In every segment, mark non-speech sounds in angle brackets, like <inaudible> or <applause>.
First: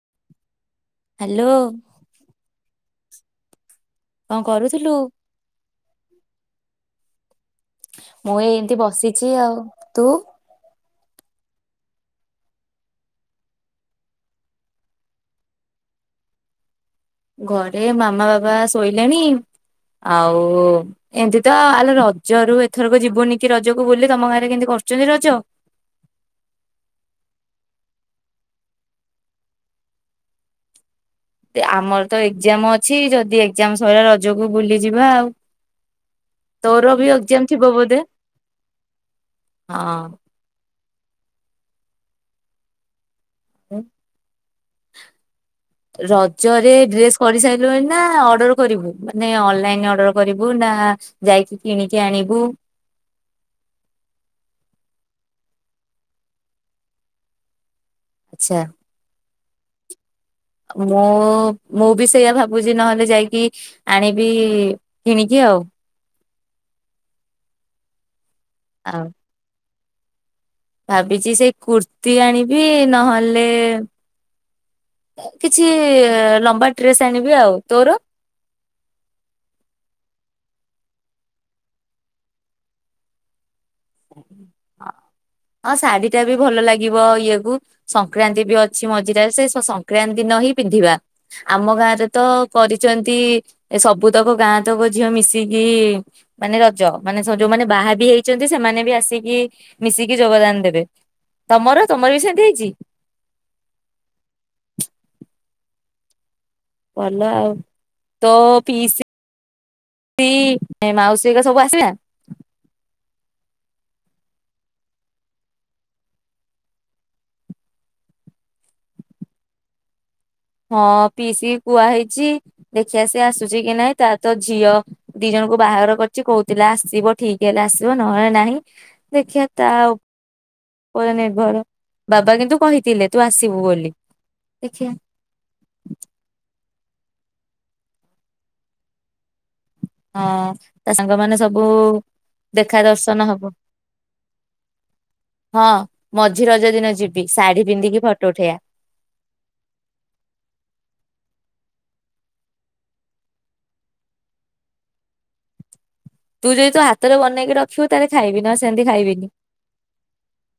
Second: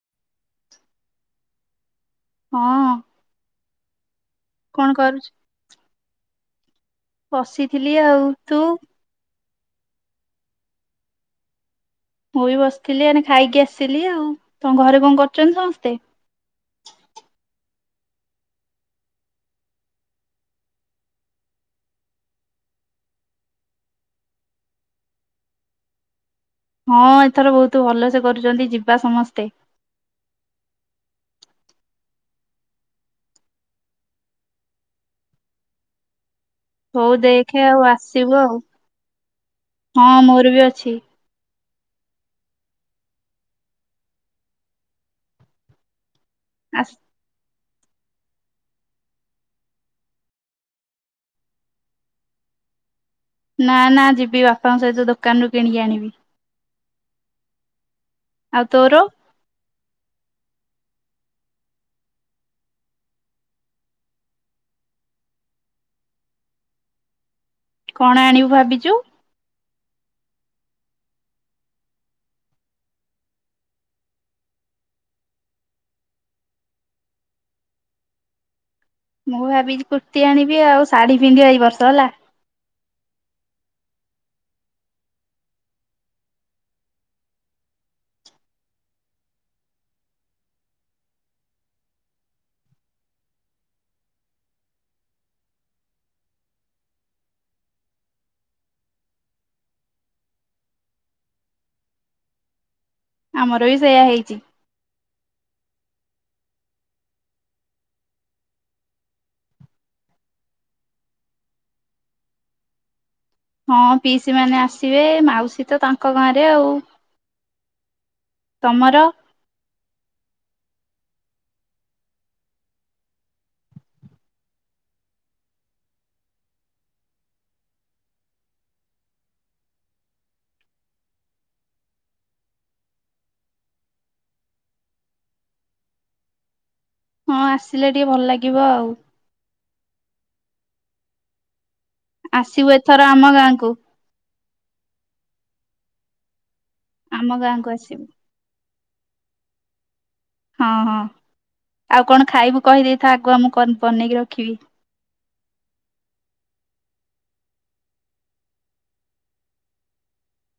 <inaudible> Hello. ହଁ। କଣ କରୁଥିଲୁ? ବଶିଥିଲି ଆଉ ମୁଁ ଏଇ ତୁ? ଏମିତି ବସିଛି ଆଉ ତୁ। ମୁଁ ବି ବସିଥିଲି ଏଇନା ଖାଇକି ଆସିଥିଲି ଆଉ ତମ ଘରେ କଣ କରୁଛନ୍ତି ସମସ୍ତେ? ଘରେ ମାମା ବାଵା ଶୋଇଲେଣି ଆଉ ଏମିତି ତ ଆଲୋ ରଜ ରୁ ଏଥରକ ଯିବୁନି କି ରଜକୁ ବୁଲି ତମ ଗାଁରେ କେମିତି କରୁଛନ୍ତି ରଜ? ହଁ ଏଥର ବହୁତ ଭଲ ସେ କରୁଛନ୍ତି ଯିବା ସମସ୍ତେ। ଆମର ତ ଏକ୍ଜାମ ଅଛି ଯଦି ଏକଜାମ ସରିଲା ରଜକୁ ବୁଲିଯିବା ଆଉ। ତୋର ବି ହଉ ଏକ୍ଜାମ ଦେଖେ ଥିବ ଆଉ ବୋଧେ ଆସିବୁ ଆଉ ହଁ ମୋର ବି ଅଛି। ହଁ। ର ଜରେ ଆସ ଡ୍ରେସ କରି ସାରି ଅର୍ର କରିବୁ ମାନେ ଅନଲାଇନ ଅର୍ଡର କରିବୁ ନା ଯାଇକି କିଣିକି ଆଣିବୁ? ନା ନା ଯିବି ବାପାଙ୍କ ସହିତ ଦୋକାନରୁ କିଣିକି ଆଣିବି। ଆଚ୍ଛା ଆଉ ତୋର? ମୁଁ ମୁଁ ବି ସେଇଆା ଭାବୁଛି ନହେଲେ ଯାଇକି ଆଣିବି କିଣିକି ଆଉ। କଣ ଆଣିବ? ଭାବିଛୁ। ଆଉ ଭାବିଛି ସେଇ କୁର୍ତି ଆଣିବି ନହେଲେ କିଛି ଲମ୍ବା ଡ୍ରେସ ଆଣିବି ଆଉ ତୋର? ମୁଁ ଭାବି କୁର୍ତ୍ତିୀ ଆଣିବି ଆଉ ଶାଢୀ ପିନ୍ଧିବ ଏଇ ବର୍ଷ ହେଲା? ହଁ ଶାଢୀ ଟା ବି ଭଲ ଲାଗିବ ଇଏ କୁ ସଂକ୍ରାନ୍ତି ବି ଅଛି ମଝିରେରେ ସେ ସଂକ୍ରାନ୍ତିିନ ହିଁ ପିନ୍ଧିବା ଆମ ଗାଁରେ ତ କରିଛନ୍ତି ସବୁତକ ଗାଁ ତକ ଝିଅ ମିଶିକି ମାନେ ରଜ ମାନେ ଯୋଉମାନେ ବାହା ବି ହେଇଛନ୍ତି ସେମାନେ। ଆସିକି ମିଶିକି ଯୋଗଦାନ ଦେବେ ତମର ତମର ବି ସେମତି ହେଇଛି? ଆମର ବି ସେଇୟା ହେଇଛି। ଭଲ ଆଉ ତୋ ପିସି ଆଉ ମାଉସୀ ସବୁ ଆସିବା। ହଁ ପିଇସି ମାନେ ଆସିବେ ମାଉସୀ ତ ତାଙ୍କ ଗାଁରେ ଆଉ। ତମର? ହଁ ପିସିକି କୁହା ହେଇଛି ଦେଖିବା ସେି ଆସୁଛି କି ନାହିଁ ତା ତ ଝିଅ ଦି ଜଣଙ୍କୁ ବାହାଘର କରିଛି କହୁଥିଲେ ଆସିବ ଠିକ ହେଲେ ଆସିବ ନହେଲେ ନାହିଁ ଦେଖିବା ତା ଆ ପ ନିର୍ଭର ବାବା କିନ୍ତୁ କହିଥିଲେ ତୁ ଆସିବୁ ବୋଲି ଦେଖ। ହଁ ଆସିଲେ ଟିକେ ଭଲ ଲାଗିବ ଆଉ। ହଁ ତା ସାଙ୍ଗମାନେ ସବୁ ଆସିବୁ ଦେଖା ଏଥର ଦର୍ଶନ ଆମ ହବ ଗାଁକୁ ହଁ ମଜା ଝି ରଜ ଦିନ ଯିବି ଆମ ଶାଢୀ ଗାଁକୁ ପିନ୍ଧିକି ଆସିବୁ ଫଟୋ ଉଠେଇବା। ହଁ ହଁ ଆଉ କଣ ଖାଇବୁ କହିଦେଇଥା ଆଗୁଆ ମୁଁ ବନେଇକି ରଖିବି। ତୁ ଯଦି ତୁ ହାତରେ ବନେଇକି ରଖିବୁ ତାହେଲେ ଖାଇବିନି ଆଉ ସେମିତି ଖାଇବିନି।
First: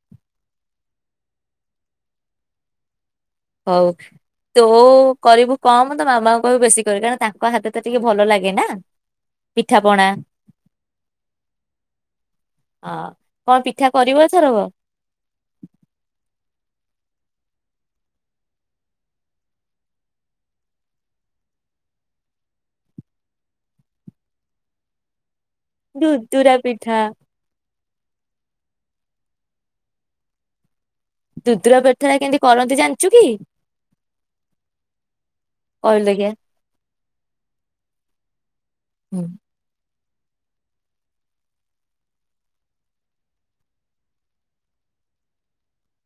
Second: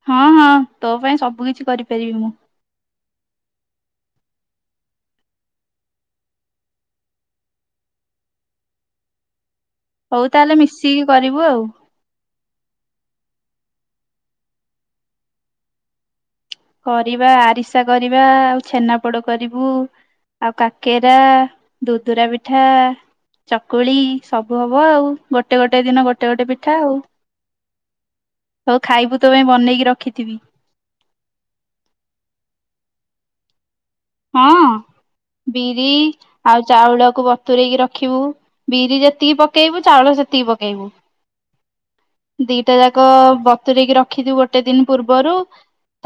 ହଁ ହଁ ତୋ ପାଇଁ ସବୁ କିିଛି କରିପାରିବି ମୁଁ। ହଉ ତୁ କରିବୁ କମ ତ ମାମାଙ୍କୁ କହିବୁ ବେଶୀ କରିବୁ କାରଣ ତାଙ୍କ ହାତ ତ ଟିକେ ଭଲ ଲାଗେ ନା ପିଠା ପଣା ହଉ ତାହେଲେ ମିଶିକି କରିବୁ ଆଉ। ହଁ କଣ ପିଠା କରିବ ଏଥରକ। କରିବା ଆରିସା କରିବା ଆଉ ଛେନାପୋଡ କରିବୁ ଆଉ କାକେରା ଦୁଦୁରା ପିଠା ଚକୁଳି ସବୁ ହବ ଆଉ। ଗୋଟେ ଗୋଟେ ଦିନ ଗୋଟେ ଗୋଟେ ପିଠା ଆଉ। ହଉ ଖାଇବୁ ତ ପାଇଁ ବନେଇକି ରଖିଥିବି। ଦୁଦୁରା ପିଠାରେ କେମତି କରନ୍ତି ଜାଣିଛୁ କି? ହଁ ବିରି କହିଲୁ ଦେଖିଆ? ଆଉ ଚାଉଳକୁ ବତୁରଇକି ରଖିବୁ ବିରି ହୁଁ ଯେତିକି ପକେଇବୁ ଚାଉଳ ସେତିକି ପକେଇବୁ ଦିଟା ଯାକ ବତୁରଇକି ରଖିଦିବୁ ଗୋଟେ ଦିନ ପୂର୍ବରୁ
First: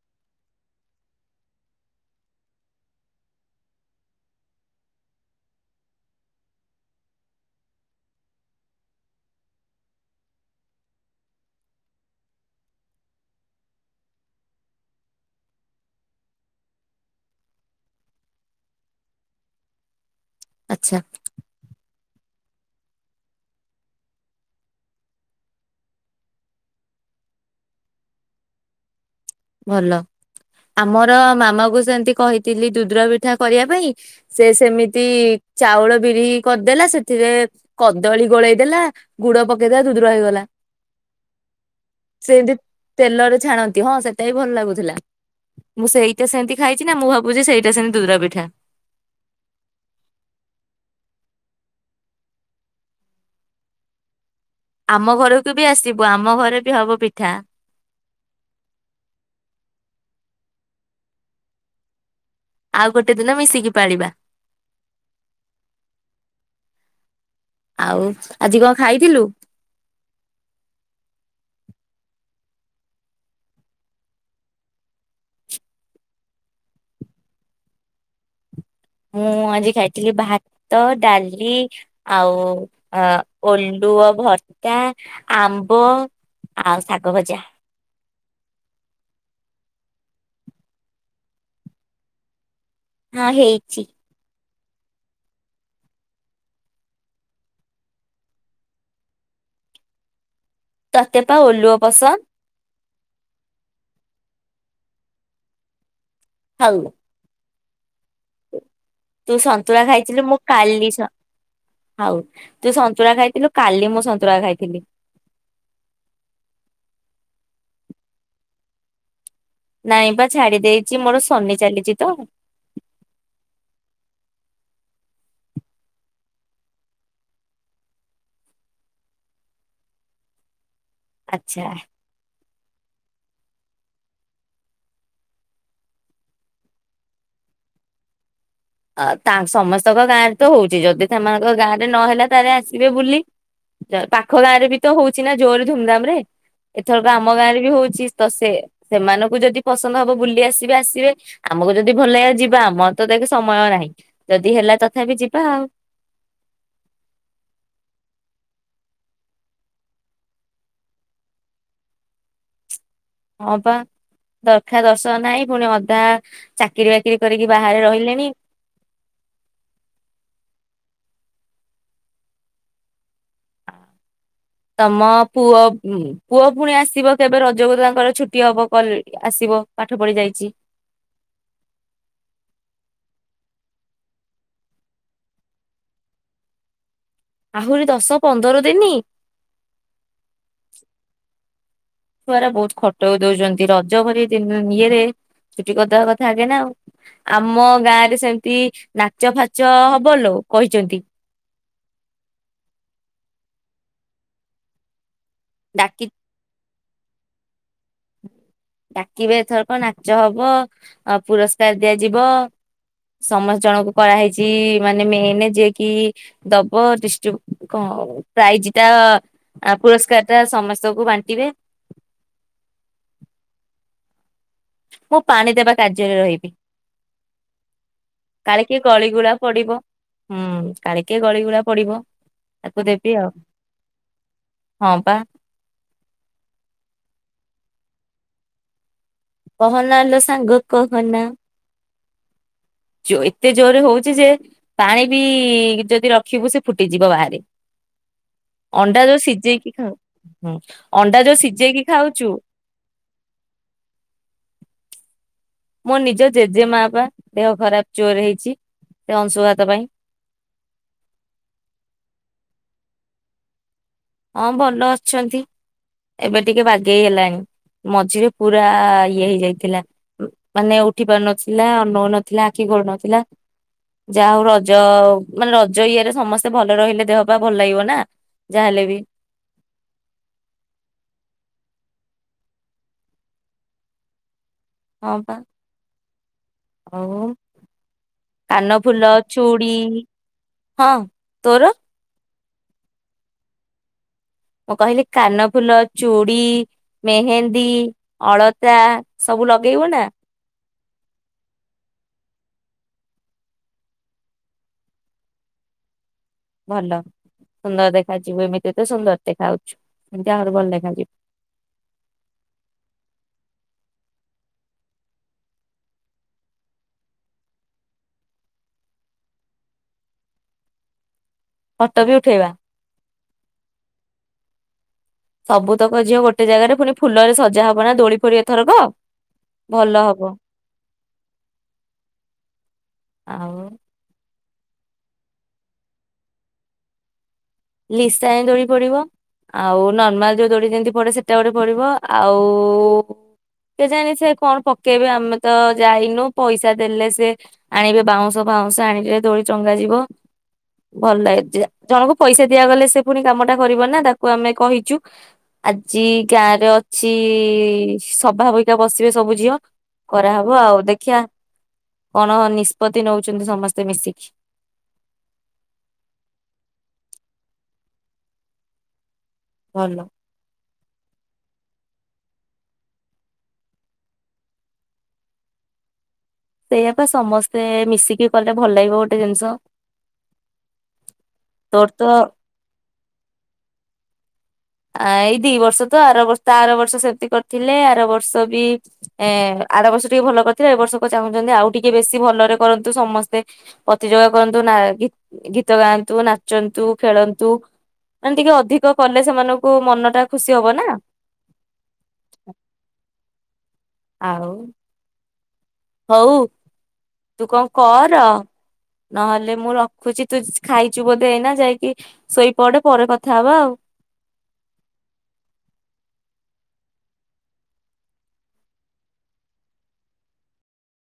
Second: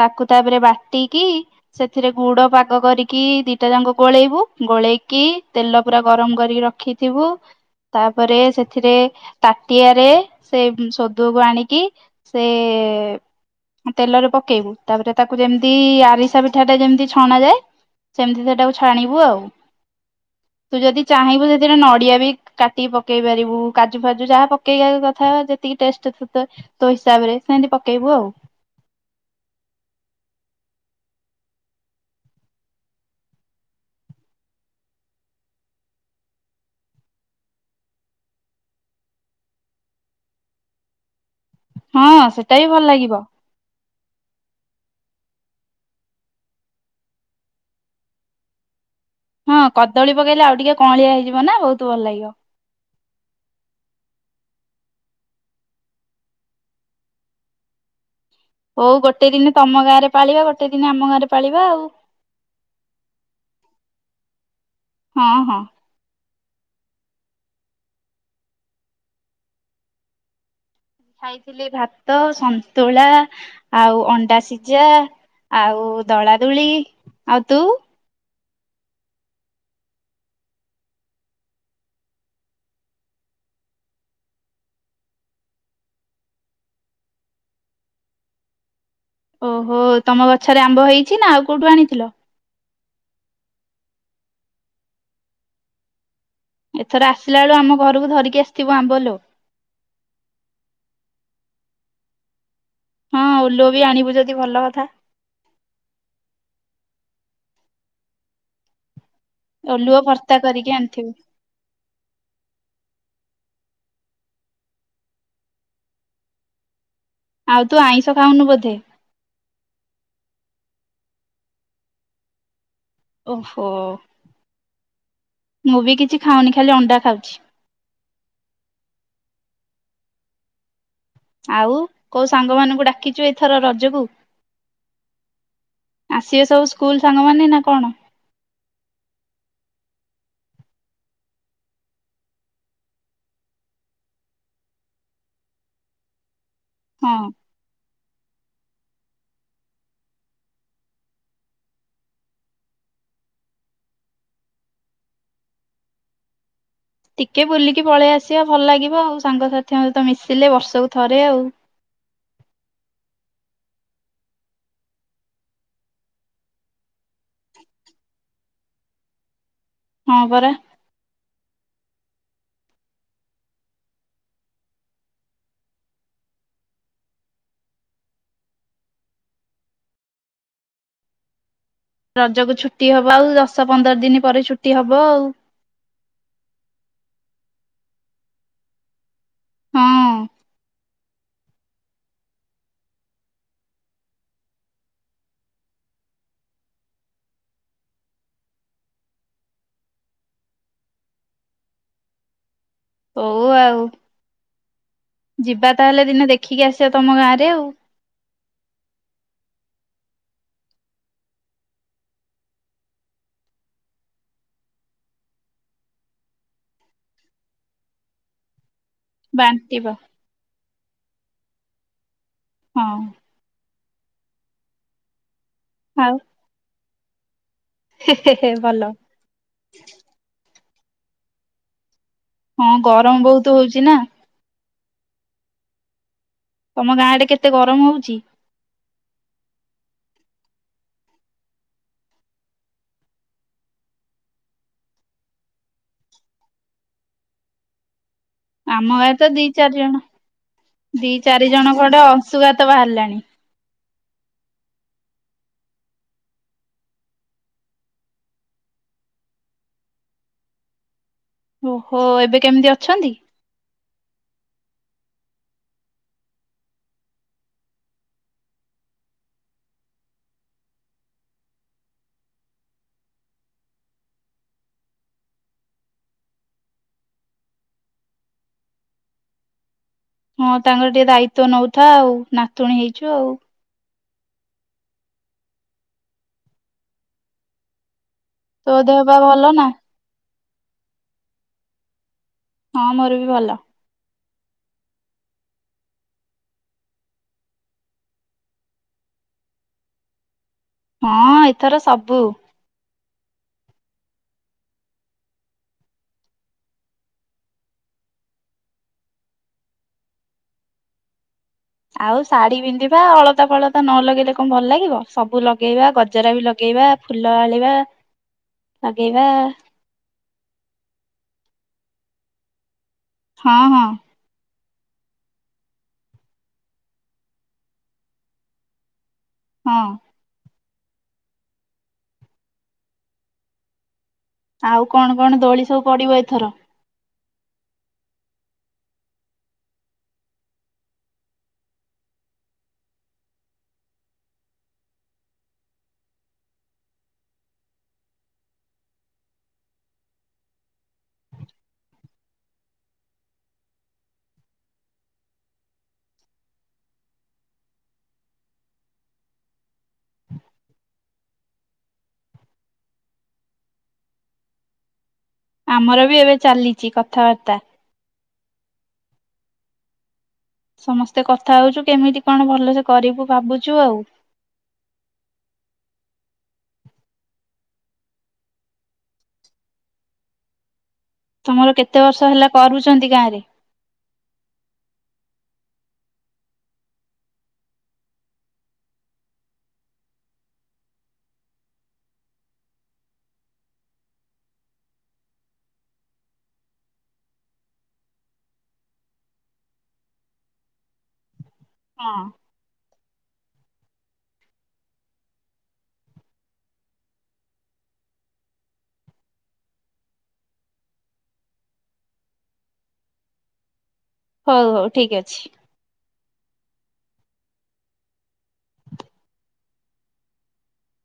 ତାକୁ ତାପରେ ବାଟିକି ସେଥିରେ ଗୁଡ ପା ଆାଗ କରିକି ଦିଟା ଯାକ ଗୋଳେଇବୁ ଗୋଳେଇକି ତେଲ ପୁରା ଗରମ କରିକି ରଖିଥିବୁ ତାପରେ ସେଥିରେ ତାଟିଆରେ ସେ ସଦୁଅକୁ ଆଣିକି ସେ ତେଲରେ ପକେଇବୁ ତାପରେ ତାକୁ ଯେମିତି ଆରିସା ପିଠାଟା ଯେମିତି ଛଣାଯାଏ ସେମିତି ସେଟାକୁ ଛାଣିବୁ ଆଉ। ତୁ ଆଚ୍ଛା ଯଦି ଚାହିଁବୁ ସେଥିରେ ନଡିଆ ବି କାଟିକି ପକେଇ ପାରିବୁ କାଜୁ ଫାଜୁ ଯାହା ପକେଇବା କଥା ଯେତିକି ଟେଷ୍ଟ ତ ତୋ ହିସାବରେ ସେମିତି ପକେଇବୁ ଆଉ। ଭଲ ଆମର ମାମା କୁ ସେମିତି କହିଥିଲି ଦୁଦୁରା ପିଠା କରିବା ପାଇଁ ସେ ସେମିତି ଚାଉଳ ବିରି କରିଦେଲା ସେଥିରେ କଦଳୀ ଗୋଳେଇ ଦେଲା ଗୁଡ ପକେଇଦେଲା ଦୁଦୁରା ହେଇଗଲା। ହଁ ସେମତି ସେଟା ବି ଭଲ ଲାଗିବ ତେଲରେ ଛାଣନ୍ତି ହଁ ସେ ଭଲ ଲାଗୁଥିଲା ମୁଁ ସେଇଟା ସେମିତି ଖାଇଛି ନା ମୁଁ ଭାବୁଛି ସେଇଟା ସେମିତି ଦୁଦୁରା ପିଠା। ହଁ କଦଳୀ ପକେଇଲେ ଆଉ ଟିକେ କଅଁଳିଆ ହେଇଯିବ ନା ବହୁତ ଭଲ ଲାଗିବ। ଆମ ଘରକୁ ବି ଆସିବୁ ଆମ ଘରେ ବି ହବ ପିଠା। ହଉ ଗୋଟେ ଦିନ ତମ ଗାଁରେ ପାଳିବା ଗୋଟେ ଦିନ ଆମ ଗାଁରେ ପାଳିବା ଆଉ। ଆଉ ଗୋଟେ ଦିନ ମିଶିକି ପାଳିବା। ହଁ ହଁ। ଆଉ ଆଜି କଣ ଖାଇଥିଲୁ? ଖାଇଥିଲି ଭାତ ସନ୍ତୁଳା ଆଉ ଅଣ୍ଡା ସିଝା ଆଉ ଦଳାଦୁଳି ଆଉ ତୁ ମୁଁ ଆଜି ଖାଇଥିଲି ଭାତ ଡାଲି ଆଉ ଓଲୁଅ ଭର୍ତା ଆମ୍ବ ଆଉ ଶାଗ ଭଜା। ଓହୋ ତମ ଗଛରେ ଆମ୍ବ ହେଇଛି ନା ଆଉ କୋଉଠୁ ଆଣିଥିଲ। ହଁ ହେଇଛି। ଏଥର ଆସିଲା ବେଳୁ ଆମ ଘରକୁ ଧରିକି ଆସିଥିବୁ ଆମ୍ବ ଲୋ। ତତେ ତ ଓଲୁଅ ପସନ୍ଦ। ହଁ ଓଲୁଅ ବି ଆଣିବୁ ଯଦି ଭଲ କଥା। ହଉ। <inaudible> ତୁ ସନ୍ତୁଳା ଓଲୁଅ ଖାଇଥିଲୁ ଭର୍ତ୍ତା ମୁଁ କରିକି କାଲି ସ ଆଣିଥିବୁ ହଉ ତୁ ସନ୍ତୁଳା ଖାଇଥିଲୁ। କାଲି ମୁଁ ସନ୍ତୁଳା ଖାଇଥିଲି। ଆଉ ତୁ ଆଇଁଷ ଖାଉନୁ ବୋଧେ। ନାଇଁ ବା ଛାଡି ଦେଇଛି ମୋର ଶନି ଚାଲିଚି ତ। ଓହୋ ମୁଁ ବି କିଛି ଖାଉନି ଖାଲି ଅଣ୍ଡା ଖାଉଛି। ଆଚ୍ଛା। ଆଉ କୋଉ ସାଙ୍ଗ ମାନଙ୍କୁ ଡାକିଛୁ ଏଇଥର ର ଜ କୁ ଆସିବେ ସବୁ ସ୍କୁଲ ସାଙ୍ଗ ମାନେନା କଣ? ତା ସମସ୍ତଙ୍କ ଗାଁ ରେ ତ ହଉଛି ଯଦି ସେମାନଙ୍କ ଗାଁ ରେ ନହେଲା ତାହେଲେ ଆସିବେ ବୁଲି ଯ ପାଖ ଗାଁ ରେ ବି ତ ହଉଛିି ନା ଜୋରେ ଧୁମଧାମ ରେ। ଏଥରକ ଆମ ହଁ ଗାଁ ରେ ବି ହଉଛି। ତ ସେ ସେମାନଙ୍କୁ ଯଦି ପସନ୍ଦ ହବ ବୁଲି ଆସିବେ ଆସିବେ ଆମକୁ ଯଦି ଭଲ ଲାଗିଲା ଯିବା ଆମର ତ ଦେଖେ ସମୟ ନାହିଁ ଯଦି ହେଲା ତଥାପି ଯିବା ଆଉ। ଟିକେ ବୁଲିକି ପଳେଇ ଆସିବା ଭଲ ଲାଗିବ ଆଉ ସାଙ୍ଗସାଥିଙ୍କ ସହିତ ମିଶିଲେ ବର୍ଷକୁ ଥରେ ଆଉ। ହଁ ବା ଦରଖା ଦର୍ଶନ ନାହିଁ ପୁଣି ଅଧା ଚାକିରି ବାକିରି କରିକି ବାହାରେ ରହିଲେଣି। ହଁ ପରା। ତମ ପୁଅ ଉମ ପୁଅ ପୁଣି ଆସିବ କେବେ ରଜକୁ ତାଙ୍କର ଛୁଟି ହବ ଆସିବ ପାଠ ପଢି ଯାଇଛି। ରଜକୁ ଛୁଟି ହବ ଆଉ ଦଶ ପନ୍ଦର ଦିନ ପରେ ଛୁଟି ହବ ଆଉ। ଆହୁରି ଦଶ ପନ୍ଦର ଦିନି। ହଁ। ଛୁଆ ଗରା ବହୁତ ଖଟଉ ଦଉଛନ୍ତି ରଜ ଭରି ଦିନ ଇଏରେ ଛୁଟି କରିଦବା କଥା ଆଗେନା ଆଉ ଆମ ଗାଁ ରେ ସେମିତି ନାଚ ଫାଚ ହବ ଲୋ କହିଛନ୍ତି। ହଉ ଆଉ। ଯିବା ତାହେଲେ ଡାକି ଦିନେ ଦେଖିକି ଆସି ତମ ଗାଁ ରେ ଆଉ। ଡାକିବେ ଏଥରକ ନାଚ ହବ ଅ ପୁରସ୍କାର ଦିଆଯିବ ସମସ୍ତ ଜଣଙ୍କୁ କରାହେଇଛି ମାନେ ମେନ ଯିଏ କି ଦବ ଡିଷ୍ଟ୍ରିବ୍ୟୁ କ ପ୍ରାଇଜ ଆ ବାଣ୍ଟିବ ପୁରସ୍କାର ଟା ସମସ୍ତ ସବୁ ବାଣ୍ଟିବେ। ହଁ। ଓ। ପାଣି ଦେବା ଆଉ କାର୍ଯ୍ୟରେ ରହିବି। ହେ ହେ ହେ କାଳେ କିଏ ଭଲ ଗଳିଗୁଳା ପଡିବ ହୁଁ। କାଳେ କିଆ ଗଳିଗୁଳା ପଡିବ। ହଁ ତାକୁ ଦେବି ଗରମ ଆଉ ବହୁତ ହଉଛି ନା। ହଁ ପା। ତମ ଗାଁ ଆଡେ କେତେ ଗରମ ହଉଛି? କହନାଲୋ ସାଙ୍ଗ କହନା। ଯୋ ଏତେ ଜୋରରେ ହଉଛି ଯେ ପାଣି ବି ଯଦି ରଖିବୁ ସେ ଫୁଟିଯିବ ବାହାରେ। ଆମ ଅଣ୍ଡା ଗାଁରେ ଯୋଉ ତ ଦି ସିଝେଇକି ଚାରି ଖାଉ ଜଣ ହୁଁ ଦି ଅଣ୍ଡା ଯୋଉ ଚାରି ଜଣ ସିଝେଇକି କୁଆଡେ ଖାଉଛୁ ଅଂଶୁଘାତ ବାହାରିଲାଣି। ମୋ ନିଜ ଜେଜେ ମା ପା ଦେହ ଖରାପ ଯୋରେ ହେଇଛି ସେ ଅଂଶୁଘାତ ପାଇଁ। ଓହୋ ଏବେ କେମିତି ଅଛନ୍ତି? ହଁ ଭଲ ଅଛନ୍ତି ଏବେ ଟିକେ ବାଗେଇ ହେଲାଣି ମଝିରେ ପୁରା ଇଏ ହେଇଯାଇଥିଲା ମାନେ ଉଠି ପାରୁନଥିଲା ଅନଉନଥିଲା ଆଖି ଖୋଲୁ ନଥିଲା ଯାହା ହଉ ରଜ ମାନେ ରଜ ଇଏରେ ସମସ୍ତେ ଭଲ ରହିଲେ ଦେହ ପା ଭଲ ଲାଗିବ ନା ଯାହାହେଲେ ବି। ହଁ ତାଙ୍କର ଟିକେ ଦାୟିତ୍ଵ ନଉଥା ଆଉ ନାତୁଣୀ ହେଇଛୁ ଆଉ। ହଁ ପା ଆଉ ତୋ କାନ ଦେହ ଫୁଲ ପା ଭଲ ନା? ଚୁଡ଼ି ହଁ ତୋର। ହଁ ମୋର ବି ଭଲ। ମୁଁ କହିଲି କାନଫୁଲ ଚୁଡି ମେହେନ୍ଦୀ ଅଳତା ସବୁ ଲଗେଇବୁ ନା। ହଁ ଏଥର ସବୁ ଭଲ ସୁନ୍ଦର ଦେଖା ଯିବୁ ଏମିତି ତ ସୁନ୍ଦର ଦେଖା ଯାଉଛୁ ଏମିତି ଆହୁରି ଭଲ ଦେଖା ଯିବୁ। ଆଉ ଶାଢ଼ୀ ପିନ୍ଧିବା ଅଳତା ଫଳତା ନ ଲଗେଇଲେ କଣ ଭଲ ଲାଗିବ ସବୁ ଲଗେଇବା ଗଜରା ବି ଲଗେଇବା ଫୁଲ ଆଣିବା ଲଗେଇବା। ଫଟ ବି ଉଠେଇବା। ହଁ ହଁ। ସବୁତକ ଝିଅ ଗୋଟେ ଜାଗାରେ ଫୁଣି ଫୁଲରେ ସଜା ହବ ନା ଦୋଳି ଫୋଳୀ ଏଥରକ। ହଁ ଭଲ ହବ। ଆଉ। ଆଉ କଣ କଣ ଦୋଳି ସବୁ ପଡିବ ଏଥର? ଲିଶାଣି ଦୋଳି ପଡିବ ଆଉ ନର୍ମାଲ ଯୋଉ ଦୋଳି ଯେମିତି ପଡେ ସେଟା ଗୋଟେ ପଡିବ ଆଉ କେଜାଣି ସେ କଣ ପକେଇବେ ଆମେ ତ ଯାଇନୁ ପଇସା ଦେଲେ ସେ ଆଣିବେ ବାଉଁଶ ଫାଉଁଶ ଆଣିଲେ ଦୋଳି ଟଙ୍ଗାଯିବ ଭଲ ଲାଗେ ଯେ ଜଣକୁ ପଇସା ଦିଆଗଲେ ସେ ପୁଣି କାମଟା କରିବ ନା ତାକୁ ଆମେ କହିଛୁ ଆଜି ଗାଁ ରେ ଅଛି ସଭାବିକା ବସିବେ ସବୁ ଝିଅ କରାହବ ଆଉ ଦେଖିବା କଣ ନିଷ୍ପତ୍ତି ନଉଛନ୍ତି ସମସ୍ତେ ମିଶିକି। ଆମର ବି ଏବେ ଚାଲିଛି କଥାବାର୍ତ୍ତା। ଭଲ। ସମସ୍ତେ କଥା ହୋଉଛୁ କେମିତି କଣ ଭଲସେ କରିବୁ ଭାବୁଛୁ ଆଉ। ସେଇଆପା ସମସ୍ତେ ମିଶିକି କଲେ ଭଲ ଲାଗିବ ଗୋଟେ ଜିନିଷ। ତମର ତୋର କେତେ ତ ବର୍ଷ ହେଲା କରୁଛ? ଛନ୍ତି ଗାଁ ରେ ଆ ଏଇ ଦି ବର୍ଷ ତ ଆର ବର୍ଷ ତା ଆର ବର୍ଷ ସେମତି କରିଥିଲେ ଆର ବର୍ଷ ବି ଏ ଆର ବର୍ଷ ଟିକେ ଭଲ କରିଥିଲେ ଏ ବର୍ଷକୁ ଚାହୁଁଛନ୍ତି ଆଉ ଟିକେ ବେଶୀ ଭଲରେ କରନ୍ତୁ ସମସ୍ତେ ପ୍ରତିଯୋଗ କରନ୍ତୁ ଗୀତ ଗାନ୍ତୁ ନାଚନ୍ତୁ ଖେଳନ୍ତୁ ମାନେ ଟିକେ ଅଧିକ କଲେ ସେମାନଙ୍କୁ କୁ ମନ ଟା ଖୁସି ହବ ନା। ହଁ। ଆଉ। ହଉ ତୁ କଣ କର ନହେଲେ ମୁଁ ରଖୁଛି। ତୁ ଖାଇଛୁ ବୋଧେ ଏଇନା ଯାଇକି ଶୋଇପଡେ ପରେ କଥା ହବାଆଉ। ହଉ ହଉ ଠିକ ଅଛି।